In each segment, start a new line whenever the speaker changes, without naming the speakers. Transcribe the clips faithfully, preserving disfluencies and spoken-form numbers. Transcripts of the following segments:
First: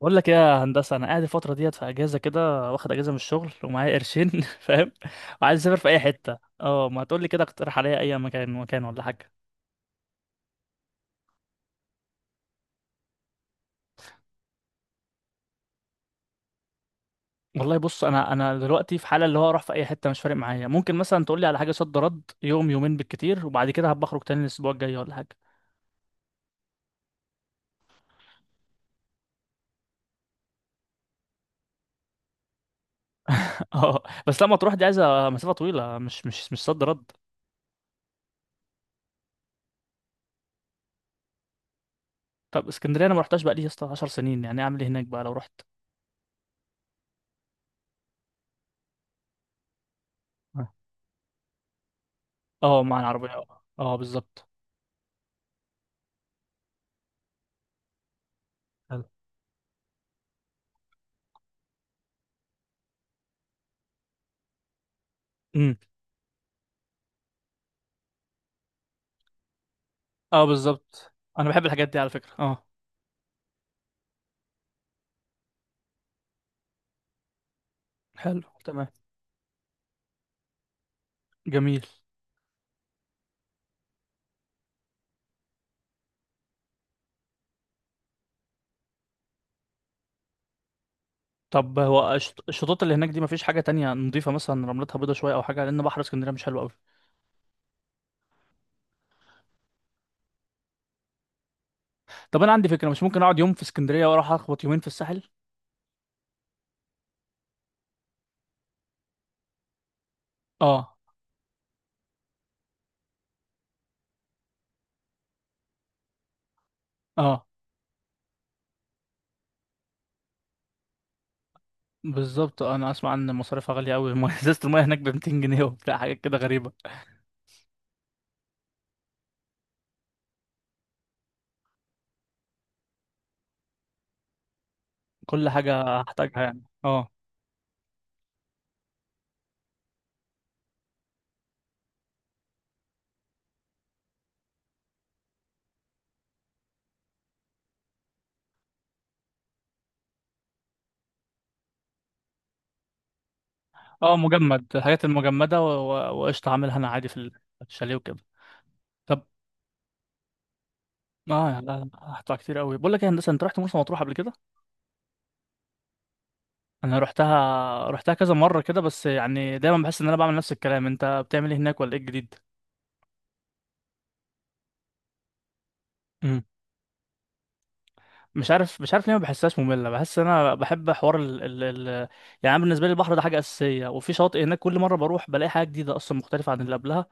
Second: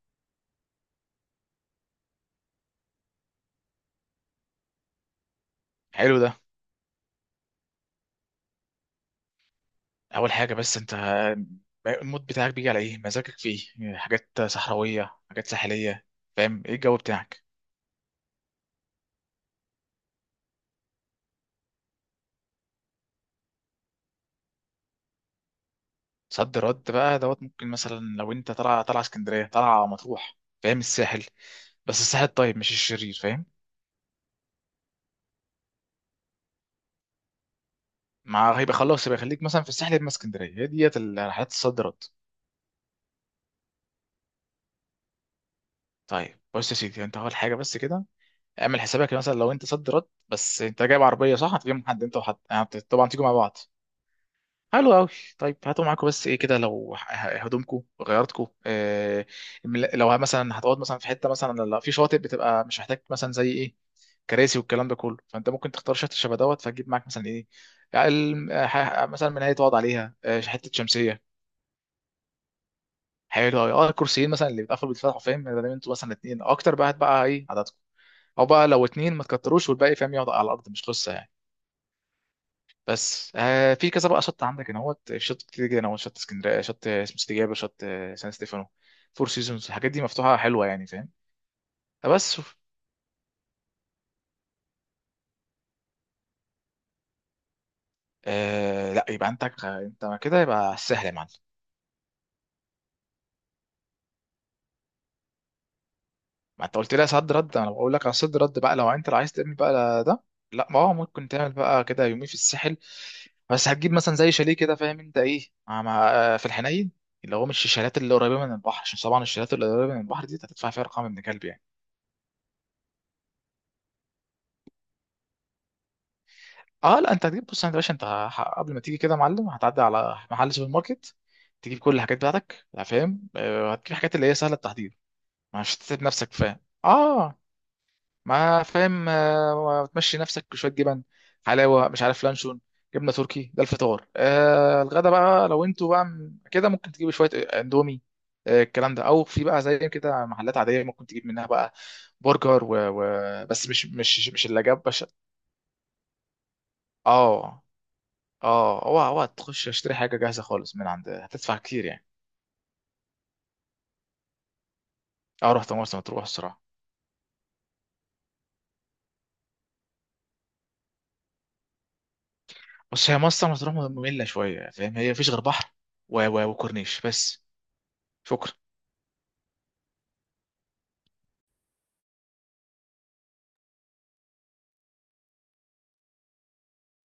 بقول لك ايه يا هندسه. انا قاعد الفتره ديت في اجازه كده، واخد اجازه من الشغل ومعايا قرشين فاهم؟ وعايز اسافر في اي
حلو ده.
حته، اه ما تقول لي كده، اقترح عليا اي مكان، مكان ولا حاجه.
اول حاجه بس انت المود بتاعك بيجي على ايه؟ مزاجك في ايه؟ يعني حاجات صحراويه، حاجات ساحليه، فاهم ايه الجو بتاعك؟
والله بص، انا انا دلوقتي في حاله اللي هو اروح في اي حته، مش فارق معايا. ممكن مثلا تقول لي على حاجه صد رد، يوم يومين بالكتير، وبعد كده هبقى اخرج تاني الاسبوع الجاي ولا حاجه.
صد رد بقى دوت، ممكن مثلا لو انت طالع طالع اسكندريه طالع مطروح، فاهم؟ الساحل، بس الساحل الطيب مش الشرير، فاهم؟
اه بس لما تروح دي، عايزه مسافه طويله، مش مش مش صد رد.
مع هيبقى خلاص، يبقى خليك مثلا في الساحل يا اما اسكندريه. هي ديت الرحلات الصد رد.
طب اسكندريه انا ما رحتهاش بقى لي يا اسطى 10 سنين، يعني اعمل ايه هناك بقى لو رحت؟
طيب بص يا سيدي، انت اول حاجه بس كده اعمل حسابك، مثلا لو انت صد رد، بس انت جايب عربيه صح؟ هتجيب حد؟ انت وحد يعني.
اه مع
طبعا تيجوا مع
العربيه.
بعض.
اه بالظبط.
حلو قوي. طيب هاتوا معاكم بس ايه كده، لو ه- ه- هدومكم غيرتكم، آه. المل- لو مثلا هتقعد مثلا في حته، مثلا لا في شاطئ، بتبقى مش محتاج مثلا زي ايه؟ كراسي والكلام ده كله، فانت ممكن
حلو.
تختار شاطئ شبه دوت، فتجيب معاك مثلا ايه؟ يعني الم- آه، ح- آه، مثلا منايه تقعد عليها، آه،
اه
حته
بالظبط.
شمسيه.
انا بحب الحاجات دي على فكرة، اه.
حلو قوي. اه، الكرسيين مثلا اللي بيتقفلوا بيتفتحوا، فاهم؟ ده ده انتوا مثلا اتنين اكتر بقى، هات بقى ايه عددكم؟ او
حلو
بقى لو
تمام.
اتنين ما تكتروش، والباقي فاهم يقعد على الارض، مش قصه يعني.
جميل.
بس آه في كذا بقى شط عندك هنا، هوت، شط كتير جدا، هو شط اسكندريه، شط اسمه استجابه، شط آه، سان ستيفانو، فور سيزونز، الحاجات دي مفتوحه حلوه يعني، فاهم؟
طب هو
فبس،
الشط- الشطوط اللي هناك دي مفيش حاجة تانية نضيفة مثلا، رملتها بيضة شوية أو حاجة؟ لأن بحر اسكندرية مش حلو أوي.
آه لا، يبقى عندك، آه، انت كده يبقى سهل يا معلم.
طب أنا عندي فكرة، مش ممكن أقعد يوم في اسكندرية وأروح أخبط يومين في الساحل؟
ما انت قلت لي صد رد، انا بقول لك على صد رد بقى، لو انت عايز تعمل بقى ده. لا، ما هو
اه.
ممكن تعمل بقى كده يومين في الساحل. بس هتجيب مثلا زي شاليه كده، فاهم انت ايه؟ مع مع- آه، في الحنين، اللي هو
اه
مش الشاليهات اللي قريبه من البحر، عشان طبعا الشاليهات اللي قريبه من البحر دي هتدفع فيها ارقام ابن كلب يعني.
بالظبط. أنا أسمع إن مصاريفها غالية أوي. المية- إزازة المية هناك ب ميتين جنيه، وبتاع حاجات كده غريبة.
اه، لا، انت هتجيب، بص انت يا باشا، انت ه- قبل ما تيجي كده يا معلم، هتعدي على محل سوبر ماركت، تجيب كل الحاجات بتاعتك، لا فاهم، آه، هتجيب حاجات اللي هي سهله التحضير،
كل
مش
حاجة
هتسيب نفسك،
هحتاجها
فاهم؟
يعني، اه.
اه، ما فاهم، آه، تمشي نفسك بشويه جبن، حلاوه، مش عارف، لانشون، جبنه تركي، ده الفطار. آه الغدا بقى لو انتوا بقى م- كده، ممكن تجيبوا شويه آه، اندومي، آه، الكلام ده، او في بقى زي كده محلات عاديه ممكن تجيب منها بقى، برجر و... و... بس مش
اه
مش مش اللي
مجمد،
جاب
الحاجات
باشا.
المجمدة و- و- وقشطة هعملها أنا عادي في ال-
اه،
في الشاليه وكده.
اه، اوعى
طب.
اوعى تخش اشتري حاجه جاهزه خالص من عند، هتدفع
اه لا
كتير
لا.
يعني.
هدفع كتير أوي. بقول لك إيه يا هندسة، أنت رحت مرسى مطروح قبل كده؟
اه، رحت مرسى مطروح الصراحه.
انا رحتها رحتها كذا مره كده، بس يعني دايما بحس ان انا بعمل نفس الكلام. انت بتعمل ايه هناك ولا ايه الجديد؟
بس هي مرسى مطروح ممله شويه، فاهم؟ هي مفيش غير بحر و...
امم.
و... وكورنيش بس.
مش
شكرا.
عارف مش عارف ليه ما بحسهاش ممله، بحس ان انا بحب حوار ال... ال... ال... يعني أنا بالنسبه لي البحر ده حاجه اساسيه، وفي شاطئ هناك كل مره بروح بلاقي حاجه جديده اصلا مختلفه عن اللي قبلها.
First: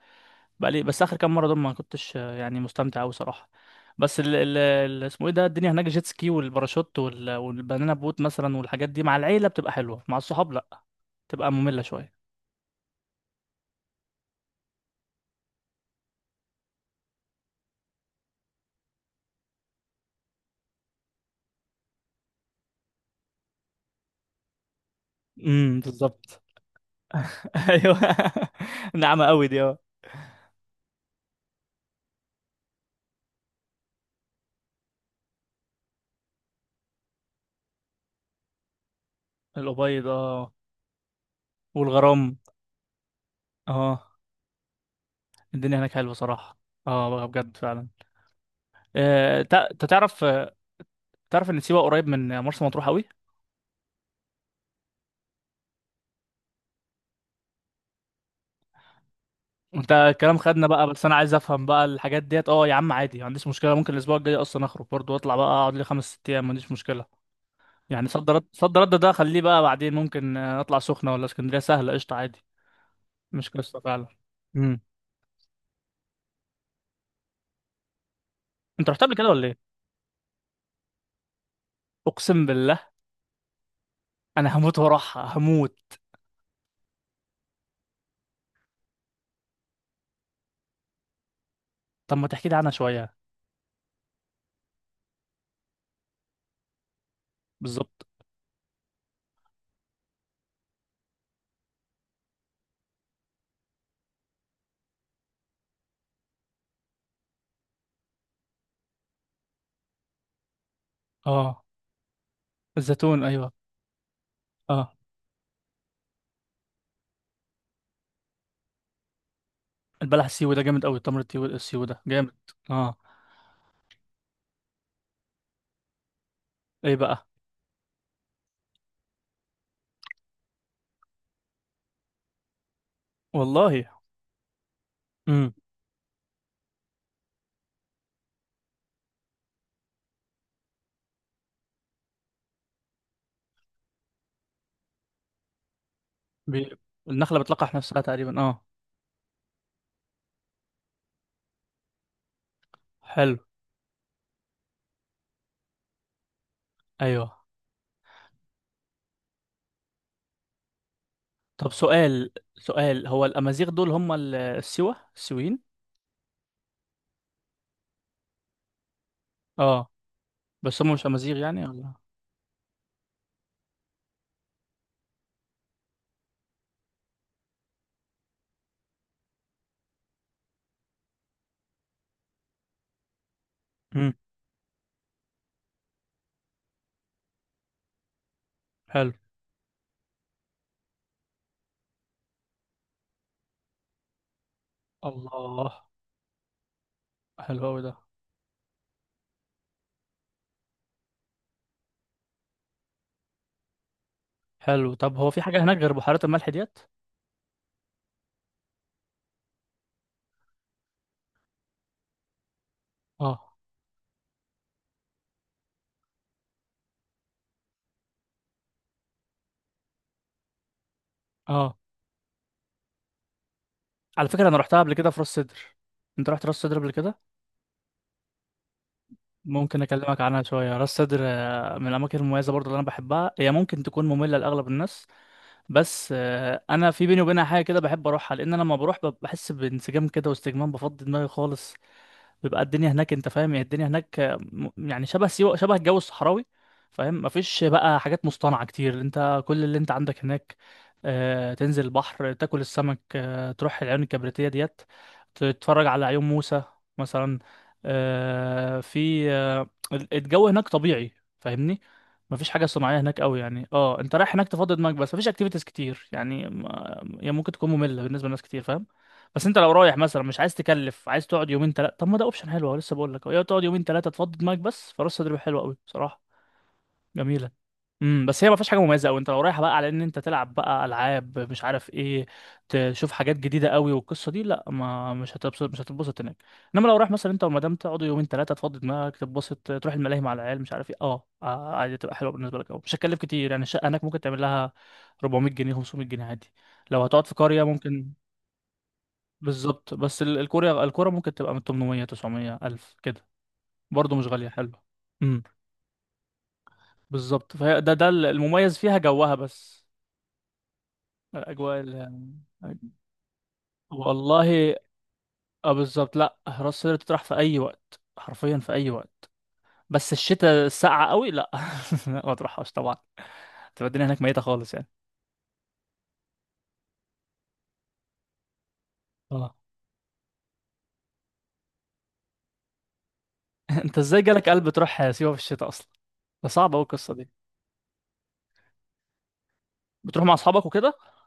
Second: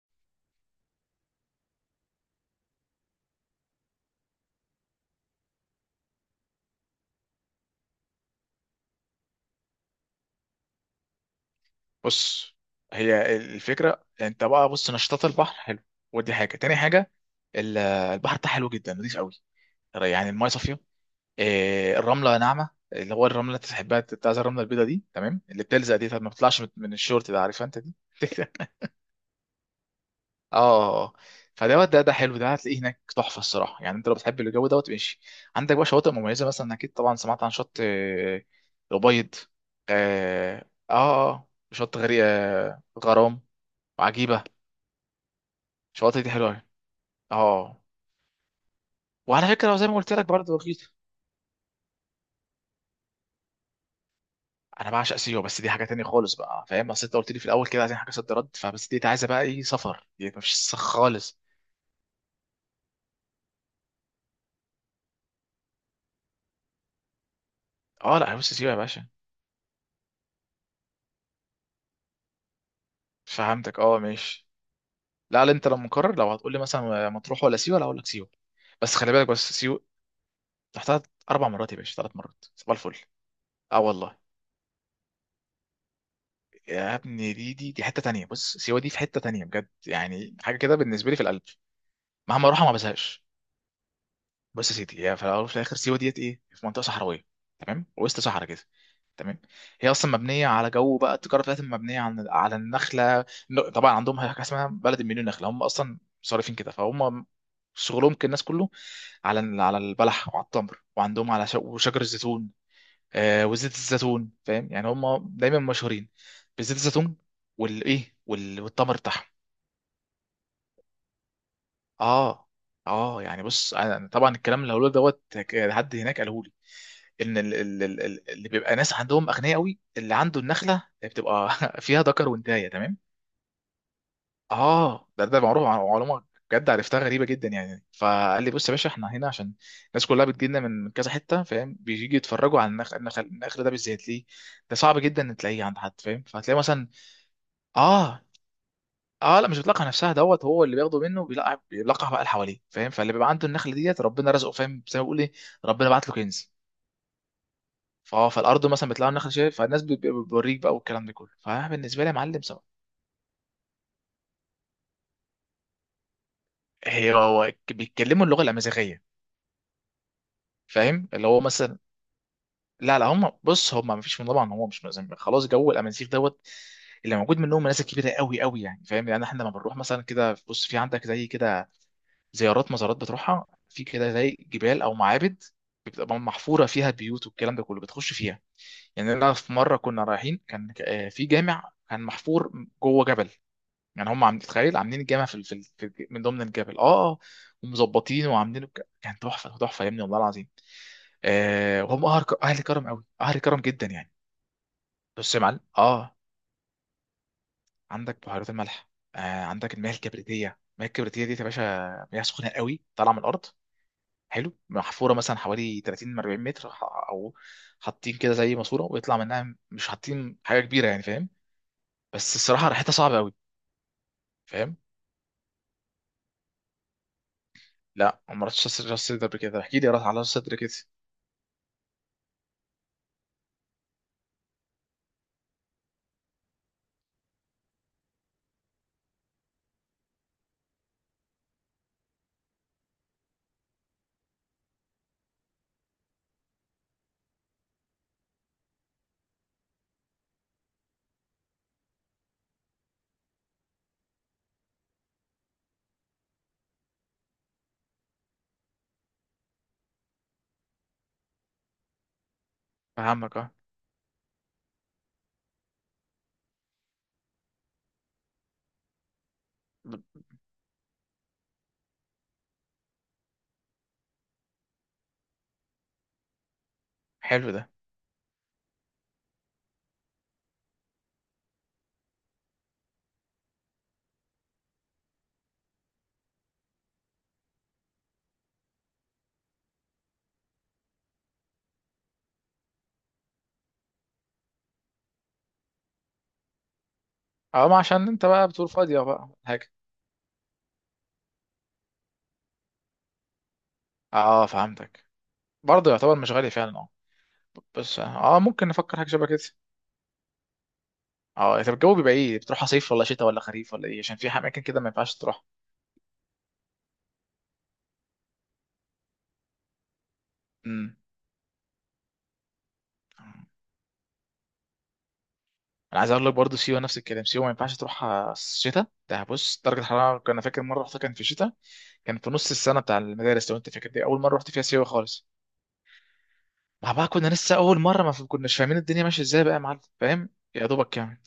بلاقي بس اخر كام مره دول ما كنتش آه، يعني مستمتع قوي صراحه. بس ال... ال... ال... اسمه ايه ده، الدنيا هناك جيت سكي والباراشوت وال... والبنانا بوت مثلا، والحاجات دي مع العيله بتبقى حلوه، مع الصحاب لا، بتبقى ممله شويه.
بص، هي الفكره انت بقى، بص نشاطات البحر حلو، ودي حاجه. تاني حاجه، ال- البحر بتاعها حلو جدا، نضيف قوي، يعني المايه صافيه. آه، الرمله ناعمه، اللي هو الرمله اللي انت تحبها، بتاع زي الرمله البيضاء دي، تمام اللي
امم
بتلزق دي، طب ما
بالظبط.
بتطلعش من من الشورت ده، عارفها انت دي؟
ايوه. ناعمة قوي دي، اه.
اه، آه، آه. فدوت ده ده حلو، ده هتلاقيه هناك تحفه الصراحه يعني، انت لو بتحب الجو دوت ماشي. عندك بقى شواطئ مميزه، مثلا اكيد طبعا سمعت عن شط آه، الأبيض.
الأبيض، اه.
اه، اه، آه، شط
والغرام،
غري آه، غرام،
اه.
وعجيبه.
الدنيا هناك حلوة
الشواطئ دي حلوه
صراحة.
أوي.
اه بقى بجد
اه،
فعلا. آه،
وعلى
تع-
فكره
انت
زي ما قلت
تعرف
لك
آه،
برضه رخيص.
تعرف ان سيوة قريب من مرسى مطروح قوي؟
انا بعشق سيوه، بس دي حاجه تانية خالص بقى، فاهم، اصل انت قلت لي في الاول كده عايزين حاجه صد رد، فبس دي عايزه بقى ايه
انت
سفر، دي
الكلام
مفيش
خدنا
سخ
بقى، بس انا عايز
خالص.
افهم بقى الحاجات ديت. اه يا عم عادي، ما عنديش مشكلة. ممكن الاسبوع الجاي اصلا اخرج برضه واطلع بقى، اقعد لي خمس ست ايام، ما عنديش مشكلة. يعني
اه،
صد
لا،
رد
بص سيوه يا
صد رد
باشا،
ده خليه بقى بعدين، ممكن آه، اطلع سخنة ولا اسكندرية سهلة قشطة عادي. مش
فهمتك،
قصة
اه،
فعلا.
ماشي.
امم.
لا، لا، انت لو مكرر، لو هتقول لي مثلا مطروح ولا سيوه، لا اقول لك سيوه.
انت
بس
رحت
خلي
قبل كده
بالك،
ولا
بس
ايه؟
سيوه رحتها اربع مرات يا باشا، ثلاث مرات،
اقسم
صباح
بالله.
الفل. اه والله.
انا هموت وراحها، هموت.
يا ابني، دي دي دي حته تانية، بص سيوه دي في حته تانية بجد، يعني حاجه كده بالنسبه لي في القلب،
طب ما
مهما
تحكي لي
اروحها
عنها
ما
شوية.
بزهقش. بص يا سيدي، هي في الاول وفي الاخر سيوه ديت ايه في منطقه صحراويه، تمام،
بالظبط.
وسط صحراء كده، تمام. هي اصلا مبنيه على جو بقى، التجاره بتاعتهم مبنيه على على النخله. ن- طبعا عندهم حاجه اسمها بلد مليون نخله، هم اصلا صارفين كده، فهم شغلهم كالناس كله، على ال- على البلح وعلى التمر، وعندهم على ش-
اه
وشجر الزيتون.
الزيتون
آه
ايوه.
وزيت الزيتون، فاهم، يعني
اه
هم دايما مشهورين بزيت الزيتون، والايه وال- والتمر بتاعهم.
البلح السيوي ده جامد قوي. تمر التيو- السيوي ده جامد.
اه،
اه.
اه، يعني بص أنا- طبعا الكلام اللي هقوله دوت، ك- حد هناك قاله لي
ايه بقى؟
ان ال- ال- ال- ال- اللي بيبقى ناس عندهم اغنياء قوي، اللي عنده النخله بتبقى فيها ذكر وانثى، تمام.
والله.
اه، ده ده
امم.
معروف، عن معلومه. بجد عرفتها غريبه جدا يعني. فقال لي بص يا باشا، احنا هنا عشان الناس كلها بتجي لنا من من كذا حته، فاهم، بيجي يتفرجوا على النخل. النخل, النخل ده بالذات ليه؟ ده صعب جدا ان تلاقيه عند حد، فاهم، فهتلاقي
بي...
مثلا.
النخلة بتلقح نفسها
اه،
تقريبا، اه.
اه، لا، مش بتلقح نفسها دوت، هو اللي بياخده منه بيلقح، بيلقح بقى اللي حواليه فاهم، فاللي بيبقى
حلو.
عنده النخله ديت ربنا رزقه، فاهم، زي ما بيقول ايه، ربنا بعت له كنز.
ايوه.
فاه فالارض مثلا بتلاقي النخله، شايف، فالناس بت- بتوريك بقى والكلام ده كله، فانا
طب
بالنسبه لي يا
سؤال،
معلم سواء.
سؤال. هو الامازيغ دول هم ال- السوا السويين؟
هي، هو ك- بيتكلموا اللغه الامازيغيه،
اه. بس هم مش
فاهم؟ اللي
امازيغ
هو
يعني
مثلا،
ولا؟
لا، لا، هم، بص هم ما فيش من، طبعا هم مش مزم- خلاص جو الامازيغ دوت، اللي موجود منهم ناس كبيره قوي قوي يعني، فاهم، يعني احنا لما بنروح مثلا كده، بص في عندك زي كده زيارات، مزارات بتروحها في كده
امم.
زي جبال او معابد، بتبقى محفوره فيها بيوت والكلام ده كله، بتخش فيها.
حلو.
يعني انا في مره كنا رايحين، كان آه، في جامع كان محفور جوه جبل، يعني هم عاملين، تخيل، عاملين الجامع في, ال- في, ال-
الله.
في الج- من ضمن الجبل. اه، آه.
حلو قوي ده.
ومظبطين وعاملينه بك- كان تحفه تحفه يا ابني، والله العظيم. آه وهم اهل ك- اهل كرم قوي، اهل كرم جدا يعني.
حلو. طب هو
بص يا
في
معلم،
حاجة هناك غير
اه،
بحيرات الملح ديت؟
عندك بحيرات الملح، آه عندك المياه الكبريتيه. المياه الكبريتيه دي يا باشا مياه سخنه قوي طالعه من الارض.
اه.
حلو، محفوره مثلا حوالي ثلاثين اربعين متر، ح- او حاطين كده زي ماسوره ويطلع منها، مش حاطين حاجه كبيره يعني، فاهم.
اه
بس الصراحه ريحتها صعبه قوي،
على فكرة انا
فاهم.
رحتها قبل كده في راس سدر. انت رحت راس سدر قبل كده؟
لا، ما رحتش راس راس صدر قبل كده، احكي
ممكن
لي راس، على
اكلمك
راس
عنها
صدر كده.
شويه. راس سدر آه، من الاماكن المميزه برضو اللي انا بحبها. هي ممكن تكون ممله لاغلب الناس، بس آه، انا في بيني وبينها حاجه كده، بحب اروحها لان انا لما بروح بب- بحس بانسجام كده واستجمام، بفضي دماغي خالص. بيبقى الدنيا هناك، انت فاهم يعني، الدنيا هناك م- يعني شبه سيوة، شبه الجو الصحراوي. فاهم؟ مفيش بقى حاجات مصطنعة كتير. انت كل اللي انت عندك هناك، آه، تنزل البحر، تاكل السمك، آه، تروح العيون الكبريتية ديت، تتفرج على عيون موسى مثلا. آه، في آه، ال- الجو هناك طبيعي، فاهمني؟ مفيش حاجة صناعية هناك
فهمك،
قوي
اه.
يعني. اه انت رايح هناك تفضي دماغك بس، مفيش اكتيفيتيز كتير يعني. ما- هي ممكن تكون مملة بالنسبة لناس كتير، فاهم؟ بس انت لو رايح مثلا مش عايز تكلف، عايز تقعد يومين ثلاثه، طب ما ده اوبشن حلو أهو. لسه بقول لك، يا تقعد يومين ثلاثه تفضي دماغك بس، فراس تدريب حلوه قوي بصراحه، جميله.
حلو ده.
امم. بس هي ما فيهاش حاجه مميزه قوي. انت لو رايح بقى على ان انت تلعب بقى العاب مش عارف ايه، تشوف حاجات جديده قوي والقصه دي، لا، ما مش هتبسط مش هتتبسط هناك. انما لو رايح مثلا انت والمدام تقعدوا يومين ثلاثه، تفضي دماغك تتبسط، تروح الملاهي مع العيال مش عارف ايه، اه اه، عادي تبقى حلوه بالنسبه لك قوي. مش هتكلف كتير يعني. الشقه هناك ممكن تعمل لها اربعمئة جنيه خمسمئة جنيه عادي، لو هتقعد في قريه
اه، ما عشان
ممكن.
انت بقى بتقول فاضية بقى حاجة.
بالظبط. بس ال- الكوريا الكورة ممكن تبقى من تمنمية تسعمية ألف كده، برضه مش
اه،
غالية، حلوة.
فهمتك.
امم.
برضه يعتبر مش غالي فعلا، اه.
بالظبط. فهي ده
بس
ده
اه، ممكن
المميز
نفكر
فيها،
حاجة شبه
جوها
كده.
بس.
اه، طب
الأجواء
الجو
اللي.
بيبقى ايه؟ بتروح صيف ولا شتاء ولا خريف ولا ايه؟ عشان في اماكن
والله.
كده ما ينفعش تروح.
اه بالظبط. لا راس سدر تطرح في أي وقت، حرفيا في أي وقت. بس الشتاء
امم
الساقعة قوي، لا لا، ما تروحهاش طبعا. تبقى الدنيا هناك ميتة خالص يعني.
انا عايز اقول لك برضه سيوة نفس الكلام، سيوة ما ينفعش تروح شتاء. ده
اه.
بص درجة الحرارة، كنا فاكر مرة رحتها كان في شتاء، كان في نص السنة بتاع المدارس، لو انت فاكر،
انت
دي اول
ازاي
مرة
جالك
رحت فيها
قلب
سيوة
تروح
خالص،
سيوة في الشتاء أصلا؟ ده صعب أوي
ما بقى
القصة
كنا
دي.
لسه اول مرة، ما كناش فاهمين الدنيا ماشية ازاي بقى يا معلم،
بتروح
فاهم،
مع أصحابك
يا دوبك
وكده.
كام.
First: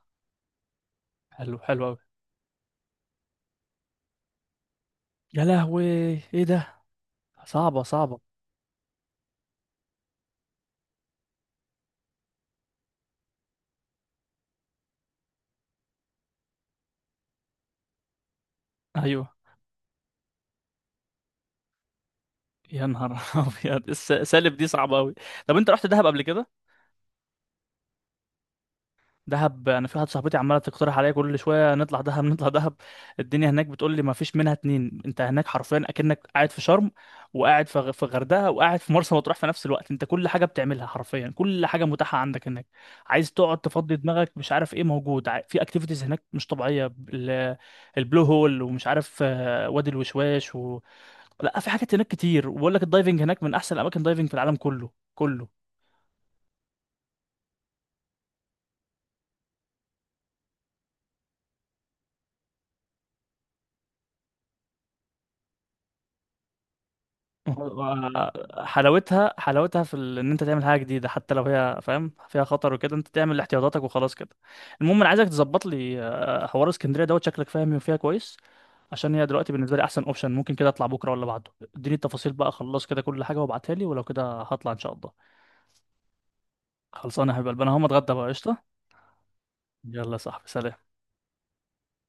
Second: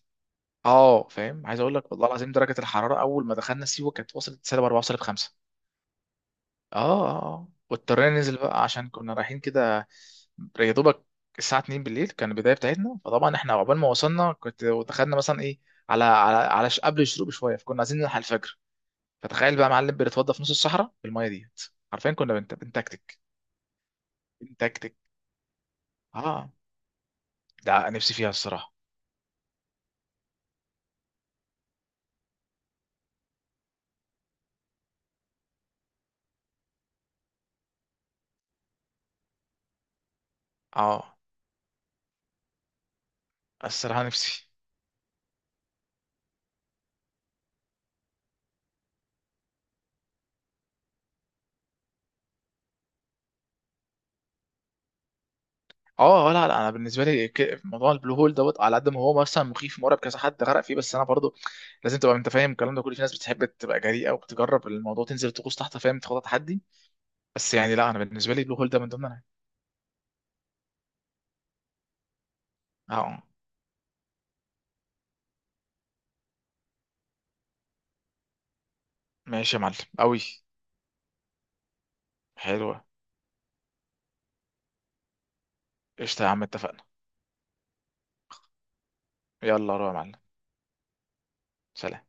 اه فاهم،
حلو.
عايز اقول
حلو
لك
أوي.
والله العظيم، درجه الحراره اول ما دخلنا سيوه كانت وصلت سالب اربعة وسالب خمسة.
يا لهوي، ايه ده؟
اه، اه، اه،
صعبة
واضطرينا
صعبة.
ننزل بقى عشان كنا رايحين كده، يا دوبك. الساعه اثنين بالليل كان البدايه بتاعتنا، فطبعا احنا عقبال ما وصلنا، كنت ودخلنا مثلا ايه على على على ش- قبل الشروق بشويه، فكنا عايزين نلحق الفجر.
ايوه.
فتخيل بقى معلم، بنتوضى في نص الصحراء بالميه ديت، عارفين كنا بنت...
يا نهار
بنتكتك.
ابيض. الس- سالب دي
بنتكتك.
صعبه قوي. طب انت رحت دهب قبل كده؟
اه، ده نفسي فيها الصراحه.
دهب. انا في واحده صاحبتي عماله تقترح عليا كل شويه، نطلع دهب نطلع دهب. الدنيا هناك بتقول لي ما فيش منها اتنين، انت هناك حرفيا اكنك قاعد في شرم، وقاعد في غ- في غردقه، وقاعد في مرسى مطروح في نفس الوقت. انت كل حاجه بتعملها،
اه،
حرفيا كل حاجه متاحه عندك هناك. عايز تقعد تفضي
الصراحه
دماغك،
نفسي.
مش عارف ايه. موجود ع- في اكتيفيتيز هناك مش طبيعيه. ال- البلو هول، ومش عارف آه، وادي الوشواش. لا في حاجات هناك كتير، وبقول لك الدايفنج هناك من احسن الاماكن دايفنج في العالم كله كله.
اه، آه، لا، لا، انا بالنسبه لي ك- موضوع البلو هول دوت، على قد ما هو مثلا مخيف مرعب، كذا حد غرق فيه، بس انا برضو لازم تبقى انت فاهم الكلام ده كله، في ناس بتحب تبقى جريئه وبتجرب الموضوع، تنزل تغوص تحت فاهم، تاخد تحدي. بس يعني لا، انا
و-
بالنسبه لي البلو هول ده من ضمن انا.
حلاوتها حلاوتها في ال- ان انت تعمل حاجه جديده، حتى لو هي فاهم فيها خطر وكده، انت
اه
تعمل احتياطاتك وخلاص كده. المهم انا عايزك تظبط لي آه، حوار اسكندريه دوت، شكلك فاهم فيها كويس، عشان هي دلوقتي
ماشي يا معلم
بالنسبه لي احسن
قوي،
اوبشن. ممكن كده اطلع بكره ولا بعده، اديني التفاصيل بقى،
حلوه،
خلص كده كل حاجه وابعتها لي، ولو كده هطلع ان شاء الله.
قشطه يا عم، اتفقنا.
خلصانه يا حبيب قلبي. انا هقوم اتغدى بقى، قشطه.
يلا روح يا
يلا
معلم.
يا صاحبي، سلام.
سلام.